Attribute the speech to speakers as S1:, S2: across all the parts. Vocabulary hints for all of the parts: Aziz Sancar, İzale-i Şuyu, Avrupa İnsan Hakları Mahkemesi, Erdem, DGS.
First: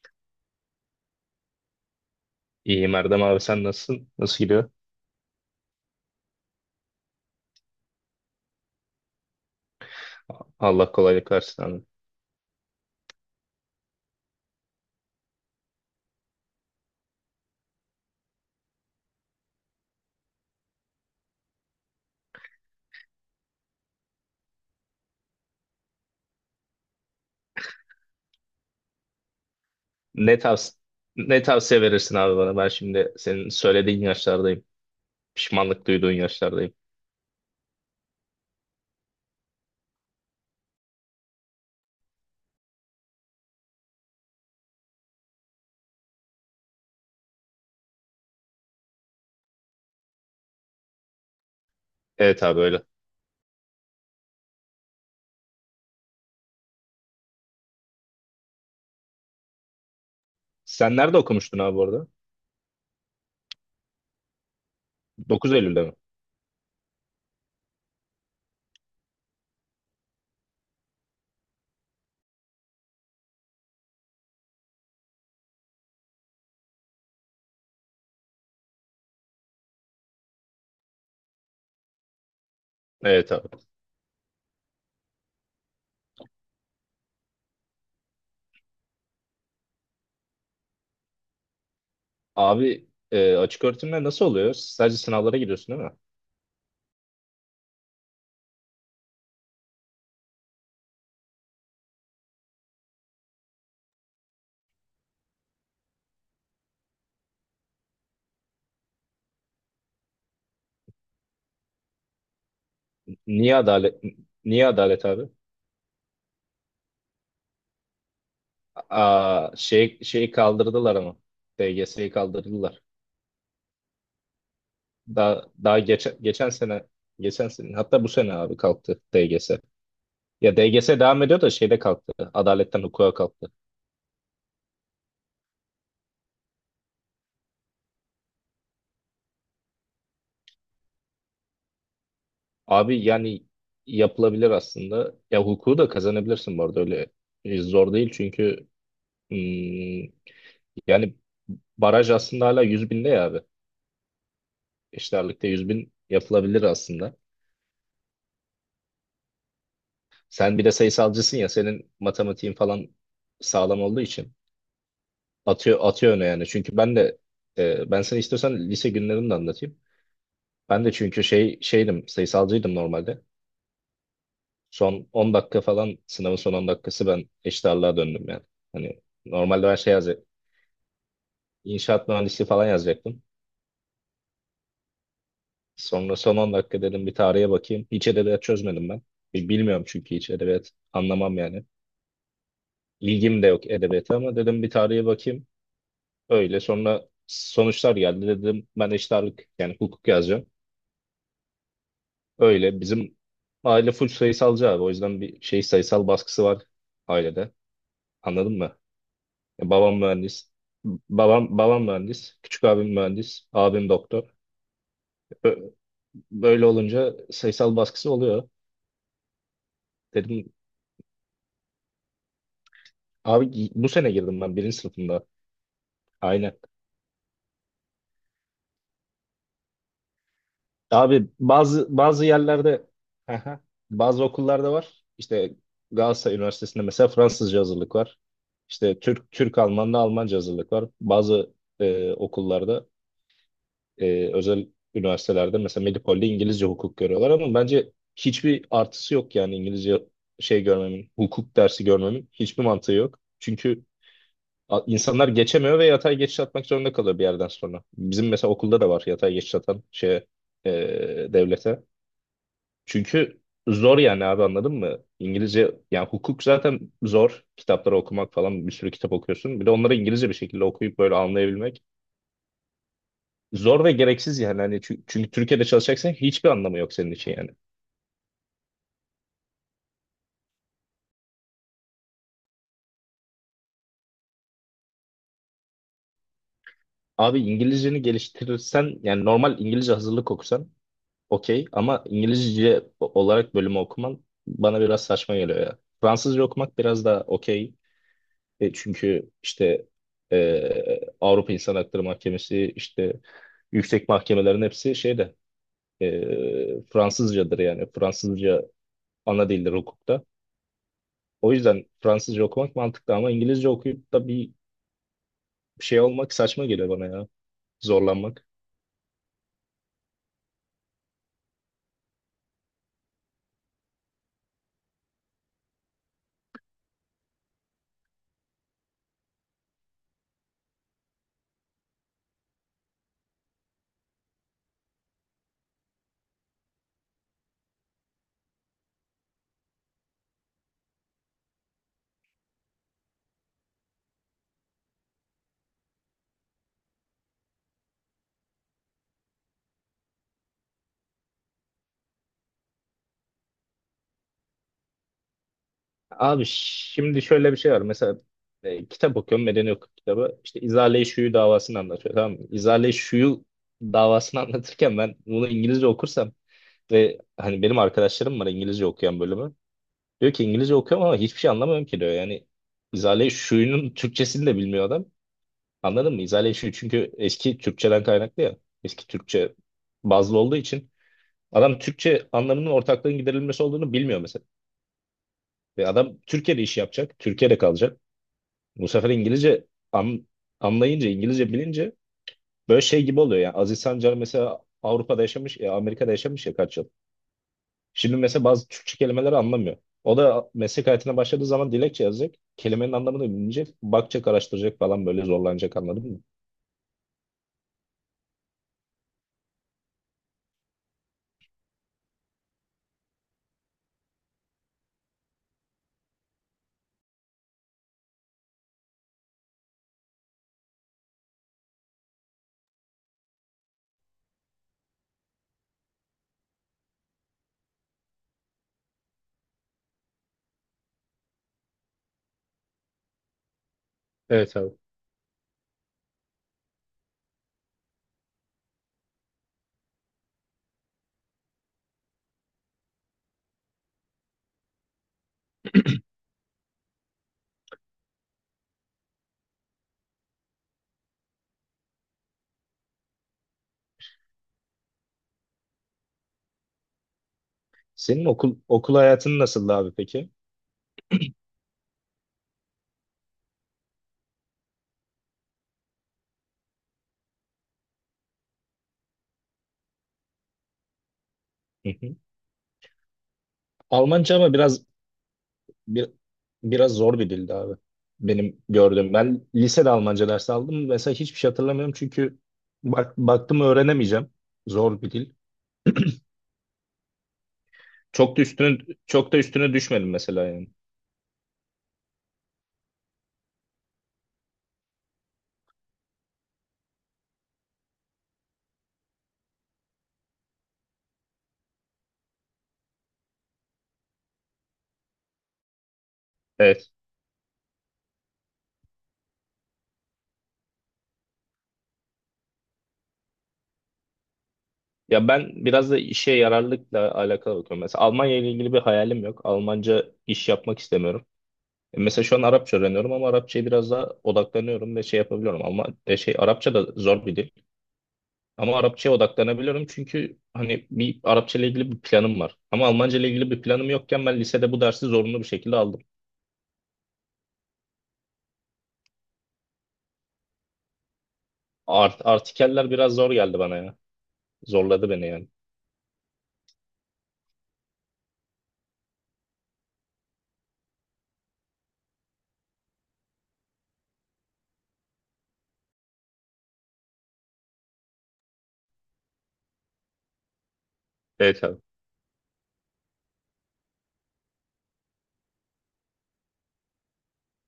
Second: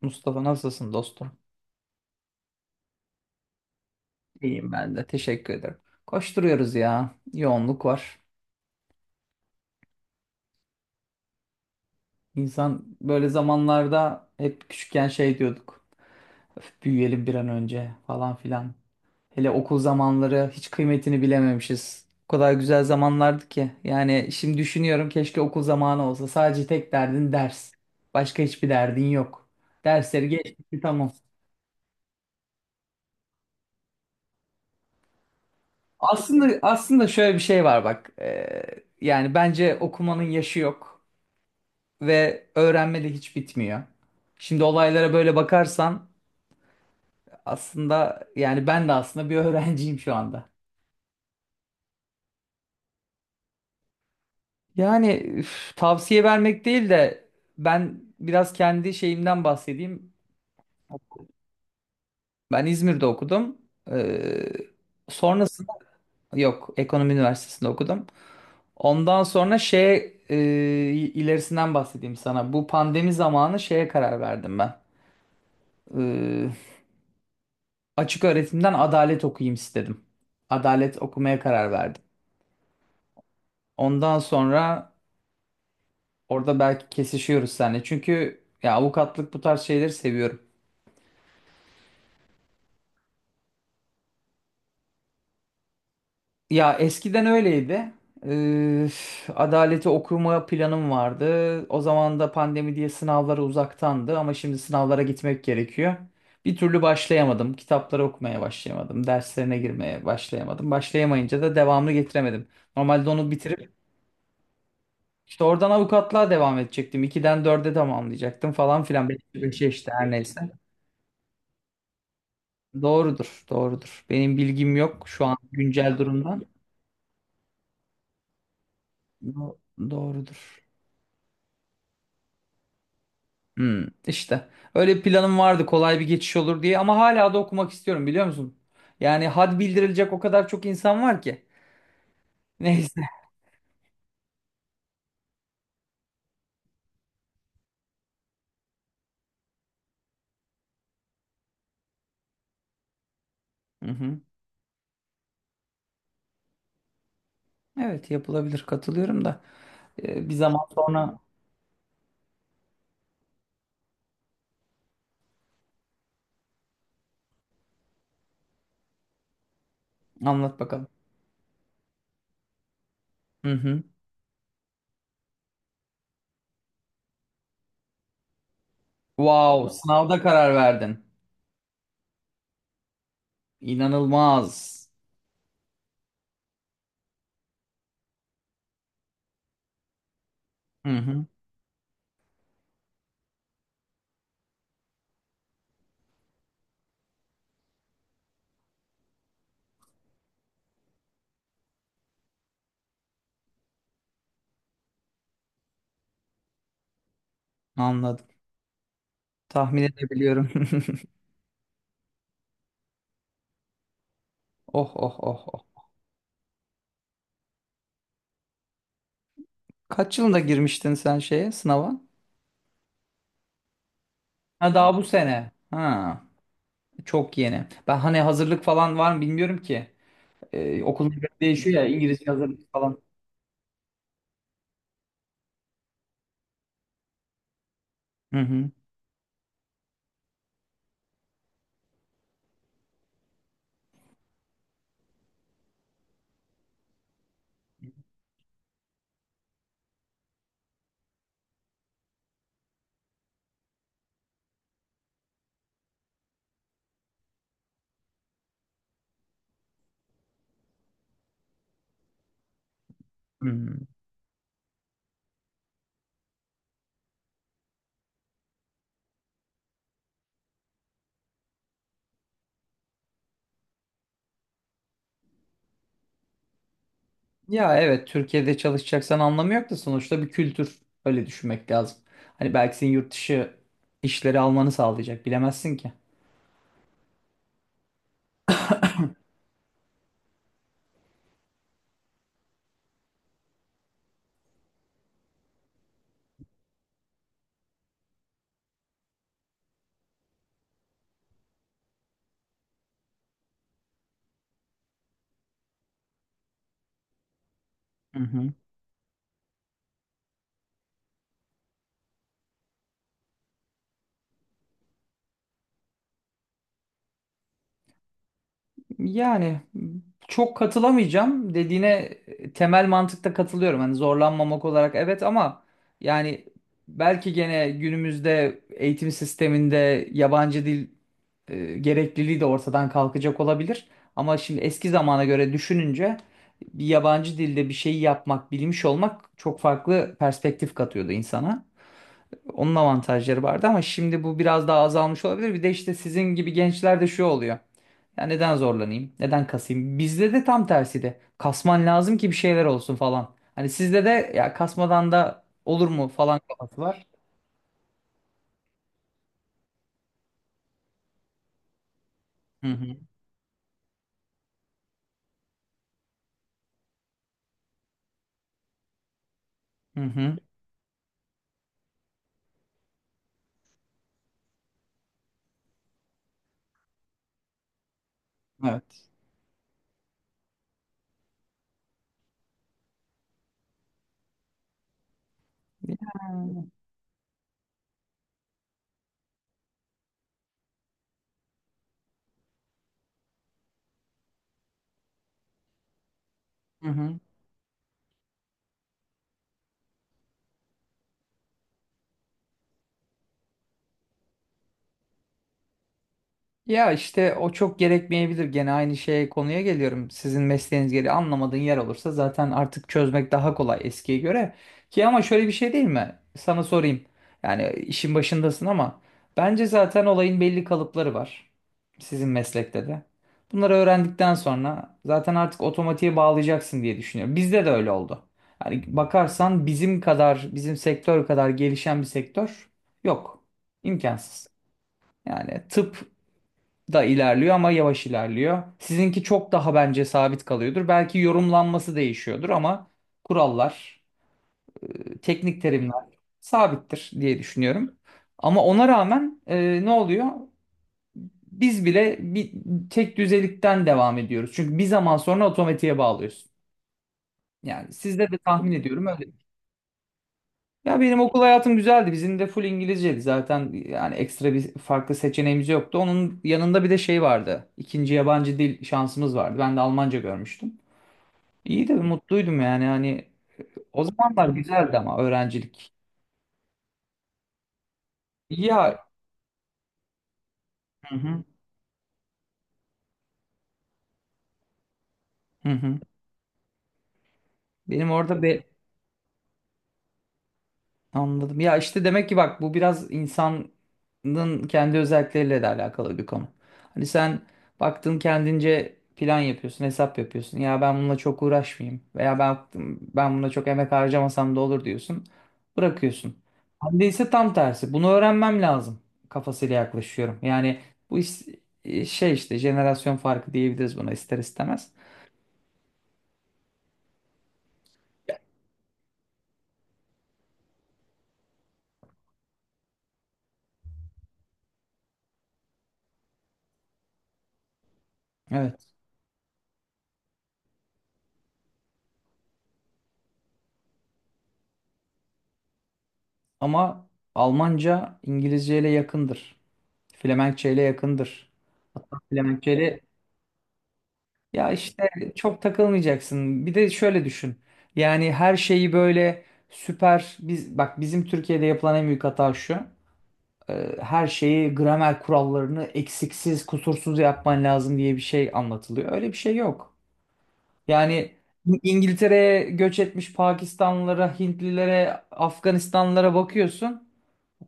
S1: Mustafa, nasılsın dostum?
S2: İyiyim Erdem abi, sen nasılsın? Nasıl gidiyor?
S1: İyiyim ben de. Teşekkür ederim. Koşturuyoruz ya. Yoğunluk var.
S2: Allah kolaylık versin abi.
S1: İnsan böyle zamanlarda hep küçükken şey diyorduk. "Öf, büyüyelim bir an önce falan filan." Hele okul zamanları hiç kıymetini bilememişiz. O kadar güzel zamanlardı ki. Yani şimdi düşünüyorum, keşke okul zamanı olsa. Sadece tek derdin ders. Başka hiçbir derdin yok. Dersleri
S2: Ne tavs
S1: geçti, tamam.
S2: Ne tavsiye verirsin abi bana? Ben şimdi senin söylediğin yaşlardayım. Pişmanlık duyduğun
S1: Aslında
S2: yaşlardayım.
S1: aslında şöyle bir şey var, bak. Yani bence okumanın yaşı yok ve öğrenme de hiç bitmiyor. Şimdi olaylara böyle bakarsan, aslında yani ben de aslında bir öğrenciyim şu anda.
S2: Evet abi, öyle.
S1: Yani tavsiye vermek değil de ben biraz kendi şeyimden bahsedeyim.
S2: Sen nerede okumuştun abi bu arada?
S1: Ben İzmir'de okudum. Ee,
S2: 9
S1: Sonrasında,
S2: Eylül'de mi?
S1: yok, Ekonomi Üniversitesi'nde okudum. Ondan sonra şey, e, ilerisinden bahsedeyim sana. Bu pandemi zamanı şeye karar verdim ben. Ee, Açık öğretimden adalet okuyayım istedim. Adalet okumaya karar verdim.
S2: Evet abi.
S1: Ondan sonra orada belki kesişiyoruz seninle. Çünkü ya avukatlık, bu tarz şeyleri seviyorum.
S2: Abi, açık öğretimler nasıl oluyor? Sadece sınavlara giriyorsun, değil mi?
S1: Ya eskiden öyleydi. Ee, Adaleti okuma planım vardı. O zaman da pandemi diye sınavlara uzaktandı, ama şimdi sınavlara gitmek gerekiyor. Bir türlü başlayamadım. Kitapları okumaya başlayamadım. Derslerine girmeye başlayamadım. Başlayamayınca da devamını getiremedim. Normalde onu
S2: Niye
S1: bitirip
S2: adalet niye adalet abi?
S1: İşte oradan avukatlığa devam edecektim. 2'den dörde tamamlayacaktım falan filan.
S2: Aa,
S1: 5'e işte,
S2: şey
S1: her
S2: şeyi
S1: neyse.
S2: kaldırdılar ama. DGS'yi kaldırdılar.
S1: Doğrudur, doğrudur. Benim bilgim yok şu an
S2: Daha daha
S1: güncel
S2: geçen
S1: durumdan.
S2: geçen sene geçen sene, hatta bu sene abi, kalktı
S1: Do-
S2: DGS. Ya
S1: Doğrudur.
S2: DGS devam ediyor da şeyde kalktı. Adaletten hukuka kalktı.
S1: Hmm, işte. Öyle bir planım vardı, kolay bir geçiş olur diye, ama hala da okumak istiyorum, biliyor musun? Yani had bildirilecek o kadar çok insan var ki. Neyse.
S2: Abi yani yapılabilir aslında. Ya hukuku da kazanabilirsin bu arada, öyle zor değil çünkü hmm, yani baraj aslında hala 100 binde ya abi.
S1: Hı hı.
S2: İşlerlikte 100 bin yapılabilir aslında.
S1: Evet, yapılabilir, katılıyorum da. Bir
S2: Sen bir
S1: zaman
S2: de
S1: sonra
S2: sayısalcısın ya, senin matematiğin falan sağlam olduğu için atıyor öne yani. Çünkü ben de ben sana, istiyorsan, lise günlerimi de anlatayım.
S1: anlat
S2: Ben
S1: bakalım.
S2: de çünkü şeydim sayısalcıydım normalde.
S1: Hı hı.
S2: Son 10 dakika falan, sınavın son 10 dakikası, ben eşit ağırlığa döndüm yani. Hani normalde
S1: Wow,
S2: ben şey
S1: sınavda
S2: yazacak,
S1: karar verdin.
S2: inşaat mühendisliği falan yazacaktım.
S1: İnanılmaz.
S2: Sonra son 10 dakika dedim bir tarihe bakayım. Hiç edebiyat çözmedim ben. Bilmiyorum çünkü, hiç edebiyat
S1: Hı hı.
S2: anlamam yani. İlgim de yok edebiyata ama dedim bir tarihe bakayım. Öyle sonra sonuçlar geldi, dedim ben eşit ağırlık, yani hukuk yazacağım. Öyle bizim aile full sayısalcı abi, o yüzden bir şey, sayısal baskısı var ailede.
S1: Anladım.
S2: Anladın mı? Ya
S1: Tahmin
S2: babam
S1: edebiliyorum.
S2: mühendis. Babam mühendis. Küçük abim mühendis. Abim doktor.
S1: Oh oh oh
S2: Ö-
S1: oh.
S2: Böyle olunca sayısal baskısı oluyor.
S1: Kaç yılında
S2: Dedim
S1: girmiştin sen şeye, sınava?
S2: abi, bu sene girdim ben,
S1: Ha,
S2: birinci
S1: daha bu
S2: sınıfında.
S1: sene. Ha,
S2: Aynen.
S1: çok yeni. Ben hani hazırlık falan var mı, bilmiyorum ki. Okul
S2: Abi
S1: değişiyor ya,
S2: bazı
S1: İngilizce
S2: bazı
S1: hazırlık
S2: yerlerde.
S1: falan.
S2: Aha. Bazı okullarda var. İşte Galatasaray Üniversitesi'nde mesela Fransızca hazırlık var.
S1: Hı hı.
S2: İşte Türk Alman'da Almanca hazırlık var. Bazı okullarda, özel üniversitelerde mesela Medipol'de İngilizce hukuk görüyorlar ama bence hiçbir artısı yok yani, İngilizce şey görmemin, hukuk dersi görmemin hiçbir mantığı yok. Çünkü insanlar geçemiyor ve yatay geçiş atmak zorunda kalıyor bir yerden sonra. Bizim mesela okulda da var, yatay geçiş atan, şeye, e, devlete. Çünkü
S1: Hı.
S2: zor yani abi, anladın mı? İngilizce yani, hukuk zaten zor. Kitapları okumak falan, bir sürü kitap okuyorsun. Bir de onları İngilizce bir şekilde okuyup böyle anlayabilmek, zor ve gereksiz yani. Hani çünkü Türkiye'de çalışacaksan hiçbir anlamı yok senin için yani.
S1: Ya evet, Türkiye'de çalışacaksan anlamı yok da, sonuçta bir kültür. Öyle düşünmek lazım. Hani belki senin yurt dışı işleri almanı sağlayacak, bilemezsin ki.
S2: Abi İngilizceni geliştirirsen, yani normal İngilizce hazırlık okusan okey, ama İngilizce olarak bölümü okuman bana biraz saçma geliyor ya. Fransızca okumak biraz daha okey. Çünkü işte Avrupa İnsan Hakları Mahkemesi, işte yüksek mahkemelerin hepsi şeyde Fransızcadır yani.
S1: Hı hı.
S2: Fransızca ana dildir hukukta. O yüzden Fransızca okumak mantıklı ama İngilizce okuyup da bir şey olmak saçma geliyor bana ya. Zorlanmak.
S1: Yani çok katılamayacağım dediğine, e, temel mantıkta katılıyorum. Hani zorlanmamak olarak evet, ama yani belki gene günümüzde eğitim sisteminde yabancı dil, e, gerekliliği de ortadan kalkacak olabilir. Ama şimdi eski zamana göre düşününce bir yabancı dilde bir şeyi yapmak, bilmiş olmak çok farklı perspektif katıyordu insana. Onun avantajları vardı, ama şimdi bu biraz daha azalmış olabilir. Bir de işte sizin gibi gençlerde şu oluyor: ya neden zorlanayım? Neden kasayım? Bizde de tam tersi de. Kasman lazım ki bir şeyler olsun falan. Hani sizde de ya kasmadan da olur mu falan
S2: Abi
S1: kafası var.
S2: şimdi şöyle bir şey var. Mesela kitap okuyorum. Medeni hukuk kitabı. İşte İzale-i Şuyu davasını anlatıyor. Tamam mı?
S1: Hı
S2: İzale-i
S1: hı.
S2: Şuyu davasını anlatırken, ben bunu İngilizce okursam ve hani, benim arkadaşlarım var İngilizce okuyan, bölümü.
S1: Hı
S2: Diyor
S1: hı.
S2: ki İngilizce okuyorum ama hiçbir şey anlamıyorum ki diyor. Yani İzale-i Şuyu'nun Türkçesini de bilmiyor adam. Anladın mı? İzale-i Şuyu çünkü eski Türkçeden kaynaklı ya. Eski
S1: Evet.
S2: Türkçe bazlı olduğu için adam Türkçe anlamının, ortaklığın giderilmesi olduğunu bilmiyor mesela. Ve adam Türkiye'de iş yapacak. Türkiye'de kalacak. Bu sefer İngilizce an- anlayınca, İngilizce bilince böyle şey gibi oluyor. Yani Aziz Sancar mesela Avrupa'da yaşamış, Amerika'da yaşamış ya kaç yıl.
S1: Hı hı.
S2: Şimdi mesela bazı Türkçe kelimeleri anlamıyor. O da meslek hayatına başladığı zaman dilekçe yazacak. Kelimenin anlamını bilinecek. Bakacak, araştıracak falan, böyle zorlanacak, anladın mı?
S1: Ya işte o çok gerekmeyebilir. Gene aynı şeye, konuya geliyorum. Sizin mesleğiniz gereği anlamadığın yer olursa zaten artık çözmek daha kolay eskiye göre. Ki ama şöyle bir şey değil mi? Sana sorayım. Yani işin başındasın ama bence zaten olayın belli kalıpları var. Sizin meslekte de. Bunları öğrendikten sonra zaten artık otomatiğe bağlayacaksın diye düşünüyorum. Bizde de öyle oldu. Yani bakarsan bizim kadar, bizim sektör kadar gelişen bir sektör yok. İmkansız.
S2: Evet abi.
S1: Yani tıp da ilerliyor ama yavaş ilerliyor. Sizinki çok daha bence sabit kalıyordur. Belki yorumlanması değişiyordur ama kurallar, e, teknik terimler sabittir diye düşünüyorum. Ama ona rağmen, e, ne oluyor? Biz bile bir tek düzelikten devam ediyoruz. Çünkü bir zaman sonra otomatiğe bağlıyorsun. Yani
S2: Senin
S1: sizde de
S2: okul
S1: tahmin
S2: okul
S1: ediyorum öyle.
S2: hayatın nasıldı abi peki?
S1: Ya benim okul hayatım güzeldi. Bizim de full İngilizceydi zaten. Yani ekstra bir farklı seçeneğimiz yoktu. Onun yanında bir de şey vardı: İkinci yabancı dil şansımız vardı. Ben de Almanca görmüştüm. İyi
S2: Hı
S1: de
S2: hı.
S1: mutluydum yani. Hani o
S2: Almanca
S1: zamanlar
S2: ama biraz,
S1: güzeldi ama, öğrencilik.
S2: Bir, biraz zor bir dildi abi. Benim
S1: Ya,
S2: gördüğüm. Ben lisede Almanca dersi aldım. Mesela
S1: hı
S2: hiçbir
S1: hı,
S2: şey hatırlamıyorum çünkü bak, baktım öğrenemeyeceğim. Zor bir dil.
S1: hı hı. Benim
S2: Çok da
S1: orada be
S2: üstüne, çok da üstüne düşmedim mesela yani.
S1: Anladım. Ya işte demek ki, bak, bu biraz insanın kendi özellikleriyle de alakalı bir konu. Hani sen baktın, kendince plan yapıyorsun, hesap yapıyorsun. Ya ben bununla çok uğraşmayayım veya ben buna çok emek harcamasam da olur diyorsun. Bırakıyorsun.
S2: Evet.
S1: Ben ise tam tersi. Bunu öğrenmem lazım kafasıyla yaklaşıyorum. Yani bu iş, şey, işte jenerasyon farkı diyebiliriz buna ister istemez.
S2: Ya ben biraz da işe yararlılıkla alakalı bakıyorum. Mesela Almanya ile ilgili bir hayalim yok. Almanca iş yapmak istemiyorum. Mesela şu an Arapça öğreniyorum ama Arapçaya biraz daha odaklanıyorum ve şey yapabiliyorum. Ama şey, Arapça da zor bir dil. Ama
S1: Evet.
S2: Arapçaya odaklanabiliyorum çünkü hani, bir Arapça ile ilgili bir planım var. Ama Almanca ile ilgili bir planım yokken ben lisede bu dersi zorunlu bir şekilde aldım.
S1: Ama Almanca İngilizce ile yakındır. Flemenkçe ile yakındır. Hatta Flemenkçe
S2: Artikeller
S1: ile,
S2: biraz zor geldi bana ya.
S1: ya işte,
S2: Zorladı beni yani.
S1: çok takılmayacaksın. Bir de şöyle düşün. Yani her şeyi böyle süper, biz, bak, bizim Türkiye'de yapılan en büyük hata şu. Her şeyi, gramer kurallarını eksiksiz, kusursuz yapman lazım diye bir şey anlatılıyor. Öyle bir şey yok. Yani
S2: Evet abi.
S1: İngiltere'ye göç etmiş Pakistanlılara, Hintlilere, Afganistanlılara bakıyorsun,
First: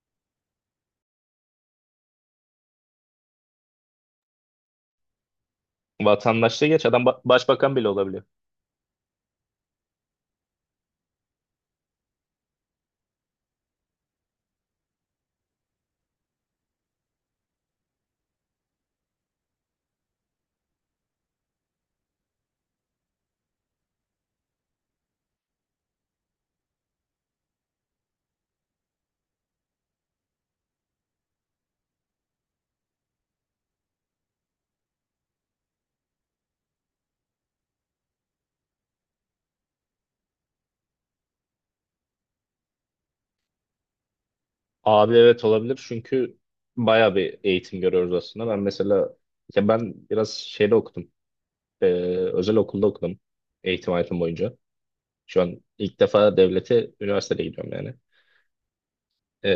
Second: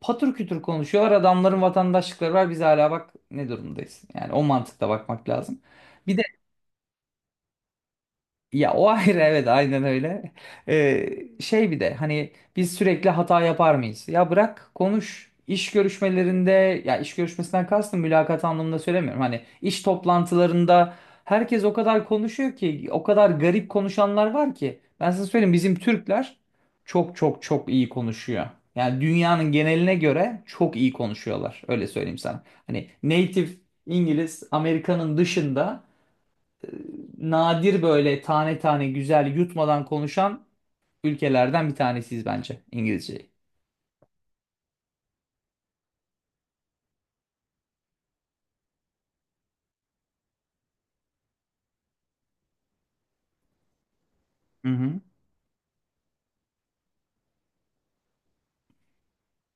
S1: patır kütür konuşuyorlar. Adamların vatandaşlıkları var. Biz hala bak ne durumdayız. Yani o mantıkla bakmak lazım. Bir de
S2: Vatandaşlığı geç, adam başbakan bile olabiliyor.
S1: ya, o ayrı, evet aynen öyle. Ee, Şey, bir de hani biz sürekli hata yapar mıyız? Ya bırak, konuş. İş görüşmelerinde, ya iş görüşmesinden kastım mülakat anlamında söylemiyorum, hani iş toplantılarında herkes o kadar konuşuyor ki, o kadar garip konuşanlar var ki. Ben size söyleyeyim, bizim Türkler çok çok çok iyi konuşuyor. Yani dünyanın geneline göre çok iyi konuşuyorlar. Öyle söyleyeyim sana. Hani native İngiliz, Amerika'nın dışında, nadir böyle tane tane güzel yutmadan konuşan ülkelerden bir tanesiyiz bence İngilizceyi.
S2: Abi evet, olabilir çünkü bayağı bir eğitim görüyoruz aslında. Ben mesela, ya ben biraz şeyde okudum. Ee, Özel okulda okudum eğitim hayatım boyunca.
S1: Hı hı.
S2: Şu an ilk defa devlete üniversitede gidiyorum yani. Ee,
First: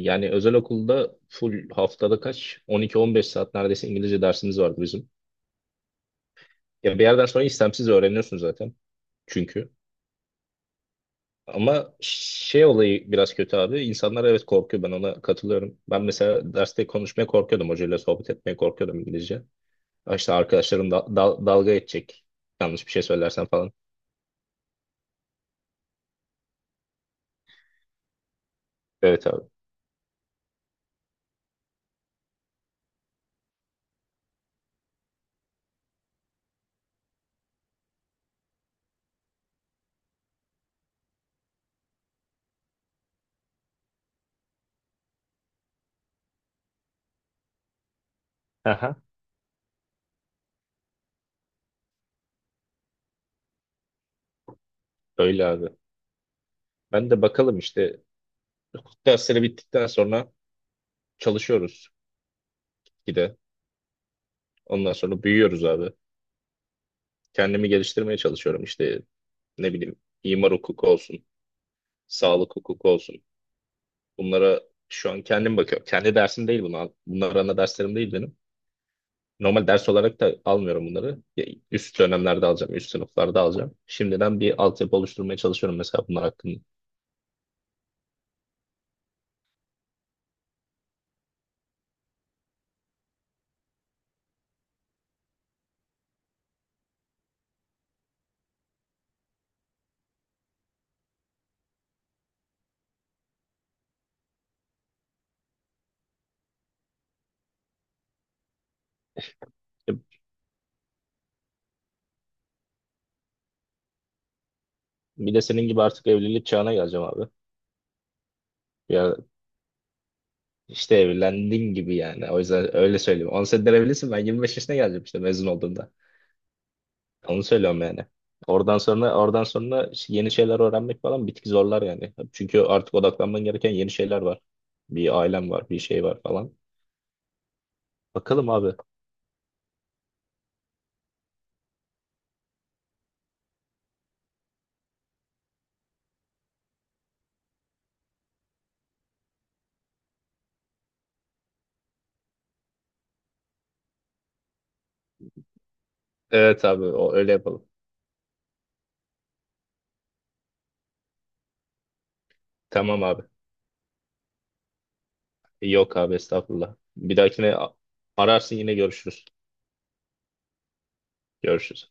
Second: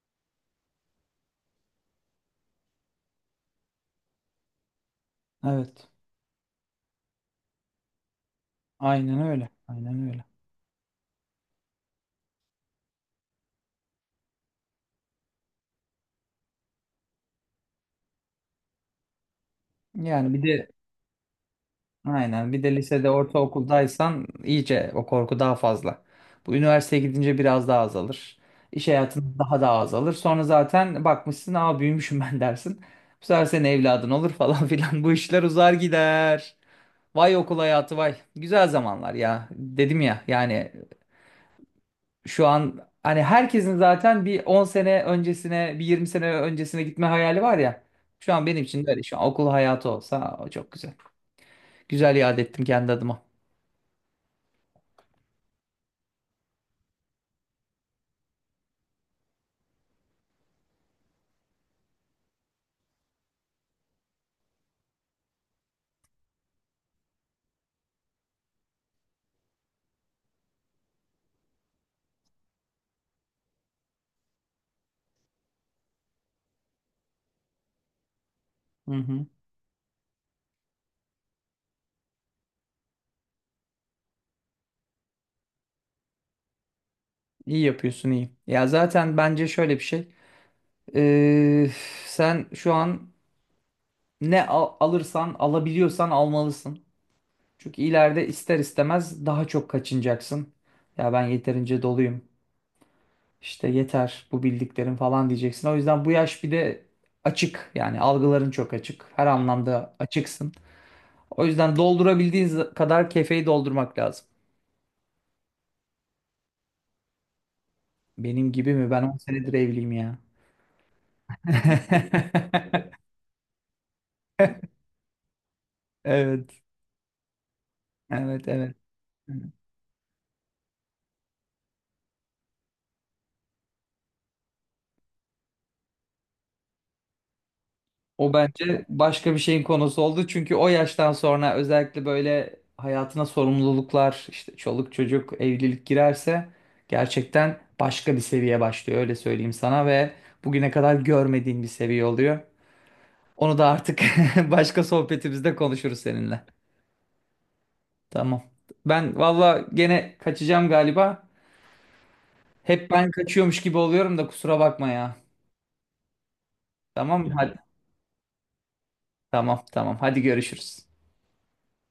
S2: Yani özel okulda full, haftada kaç, 12-15 saat neredeyse İngilizce dersimiz vardı bizim.
S1: Evet.
S2: Ya bir yerden sonra istemsiz öğreniyorsun zaten
S1: Aynen öyle.
S2: çünkü.
S1: Aynen öyle.
S2: Ama şey olayı biraz kötü abi. İnsanlar evet korkuyor, ben ona katılıyorum. Ben mesela derste konuşmaya korkuyordum. Hocayla sohbet etmeye korkuyordum İngilizce. Ya
S1: Yani
S2: İşte
S1: bir de
S2: arkadaşlarım dalga edecek.
S1: aynen, bir de
S2: Yanlış bir şey
S1: lisede,
S2: söylersen falan.
S1: ortaokuldaysan iyice o korku daha fazla. Bu üniversiteye gidince biraz daha azalır. İş
S2: Evet
S1: hayatında
S2: abi.
S1: daha da azalır. Sonra zaten bakmışsın, aa, büyümüşüm ben dersin. Bu sefer senin evladın olur falan filan. Bu işler uzar gider. Vay okul hayatı vay. Güzel zamanlar ya. Dedim ya yani, şu an hani herkesin zaten bir 10 sene öncesine, bir 20 sene öncesine gitme hayali var ya. Şu an benim için de
S2: Aha.
S1: öyle. Şu an okul hayatı olsa o çok güzel. Güzel yad ettim kendi adıma.
S2: Öyle abi. Ben de bakalım, işte dersleri bittikten sonra çalışıyoruz. Bir de ondan sonra büyüyoruz abi. Kendimi geliştirmeye çalışıyorum. İşte ne bileyim, imar hukuku olsun, sağlık hukuku olsun. Bunlara şu an kendim bakıyorum. Kendi dersim değil bunlar. Bunlar ana derslerim değil benim.
S1: Hı hı.
S2: Normal ders olarak da almıyorum bunları. Ya üst dönemlerde alacağım, üst sınıflarda alacağım. Şimdiden bir altyapı oluşturmaya çalışıyorum mesela bunlar hakkında.
S1: İyi yapıyorsun, iyi. Ya zaten bence şöyle bir şey. Ee, Sen şu an ne alırsan, alabiliyorsan almalısın. Çünkü ileride ister istemez daha çok kaçınacaksın. Ya ben yeterince doluyum. İşte yeter bu bildiklerin falan diyeceksin. O yüzden bu yaş, bir de açık, yani algıların çok açık. Her
S2: E,
S1: anlamda açıksın. O yüzden doldurabildiğin kadar kefeyi doldurmak lazım.
S2: Bir de senin gibi artık evlilik çağına geleceğim abi.
S1: Benim gibi mi? Ben
S2: Ya
S1: 10 senedir evliyim ya.
S2: işte evlendiğin gibi yani. O yüzden öyle söyleyeyim. 10 senedir evlisin, ben 25 yaşına geleceğim işte mezun olduğumda.
S1: Evet.
S2: Onu söylüyorum yani.
S1: Evet, evet.
S2: Oradan sonra işte yeni şeyler öğrenmek falan bir tık zorlar yani. Çünkü artık odaklanman gereken yeni şeyler var. Bir ailem var, bir şey var falan.
S1: O
S2: Bakalım abi.
S1: bence başka bir şeyin konusu oldu. Çünkü o yaştan sonra özellikle böyle hayatına sorumluluklar, işte çoluk çocuk, evlilik girerse, gerçekten başka bir seviye başlıyor, öyle söyleyeyim sana, ve bugüne kadar görmediğin bir seviye oluyor. Onu da artık başka sohbetimizde konuşuruz seninle.
S2: Evet abi, o öyle yapalım.
S1: Tamam. Ben valla gene kaçacağım galiba. Hep
S2: Tamam
S1: ben
S2: abi.
S1: kaçıyormuş gibi oluyorum da, kusura bakma ya.
S2: Yok abi, estağfurullah. Bir
S1: Tamam mı? Hadi.
S2: dahakine ararsın, yine görüşürüz.
S1: Tamam, tamam. Hadi görüşürüz.
S2: Görüşürüz.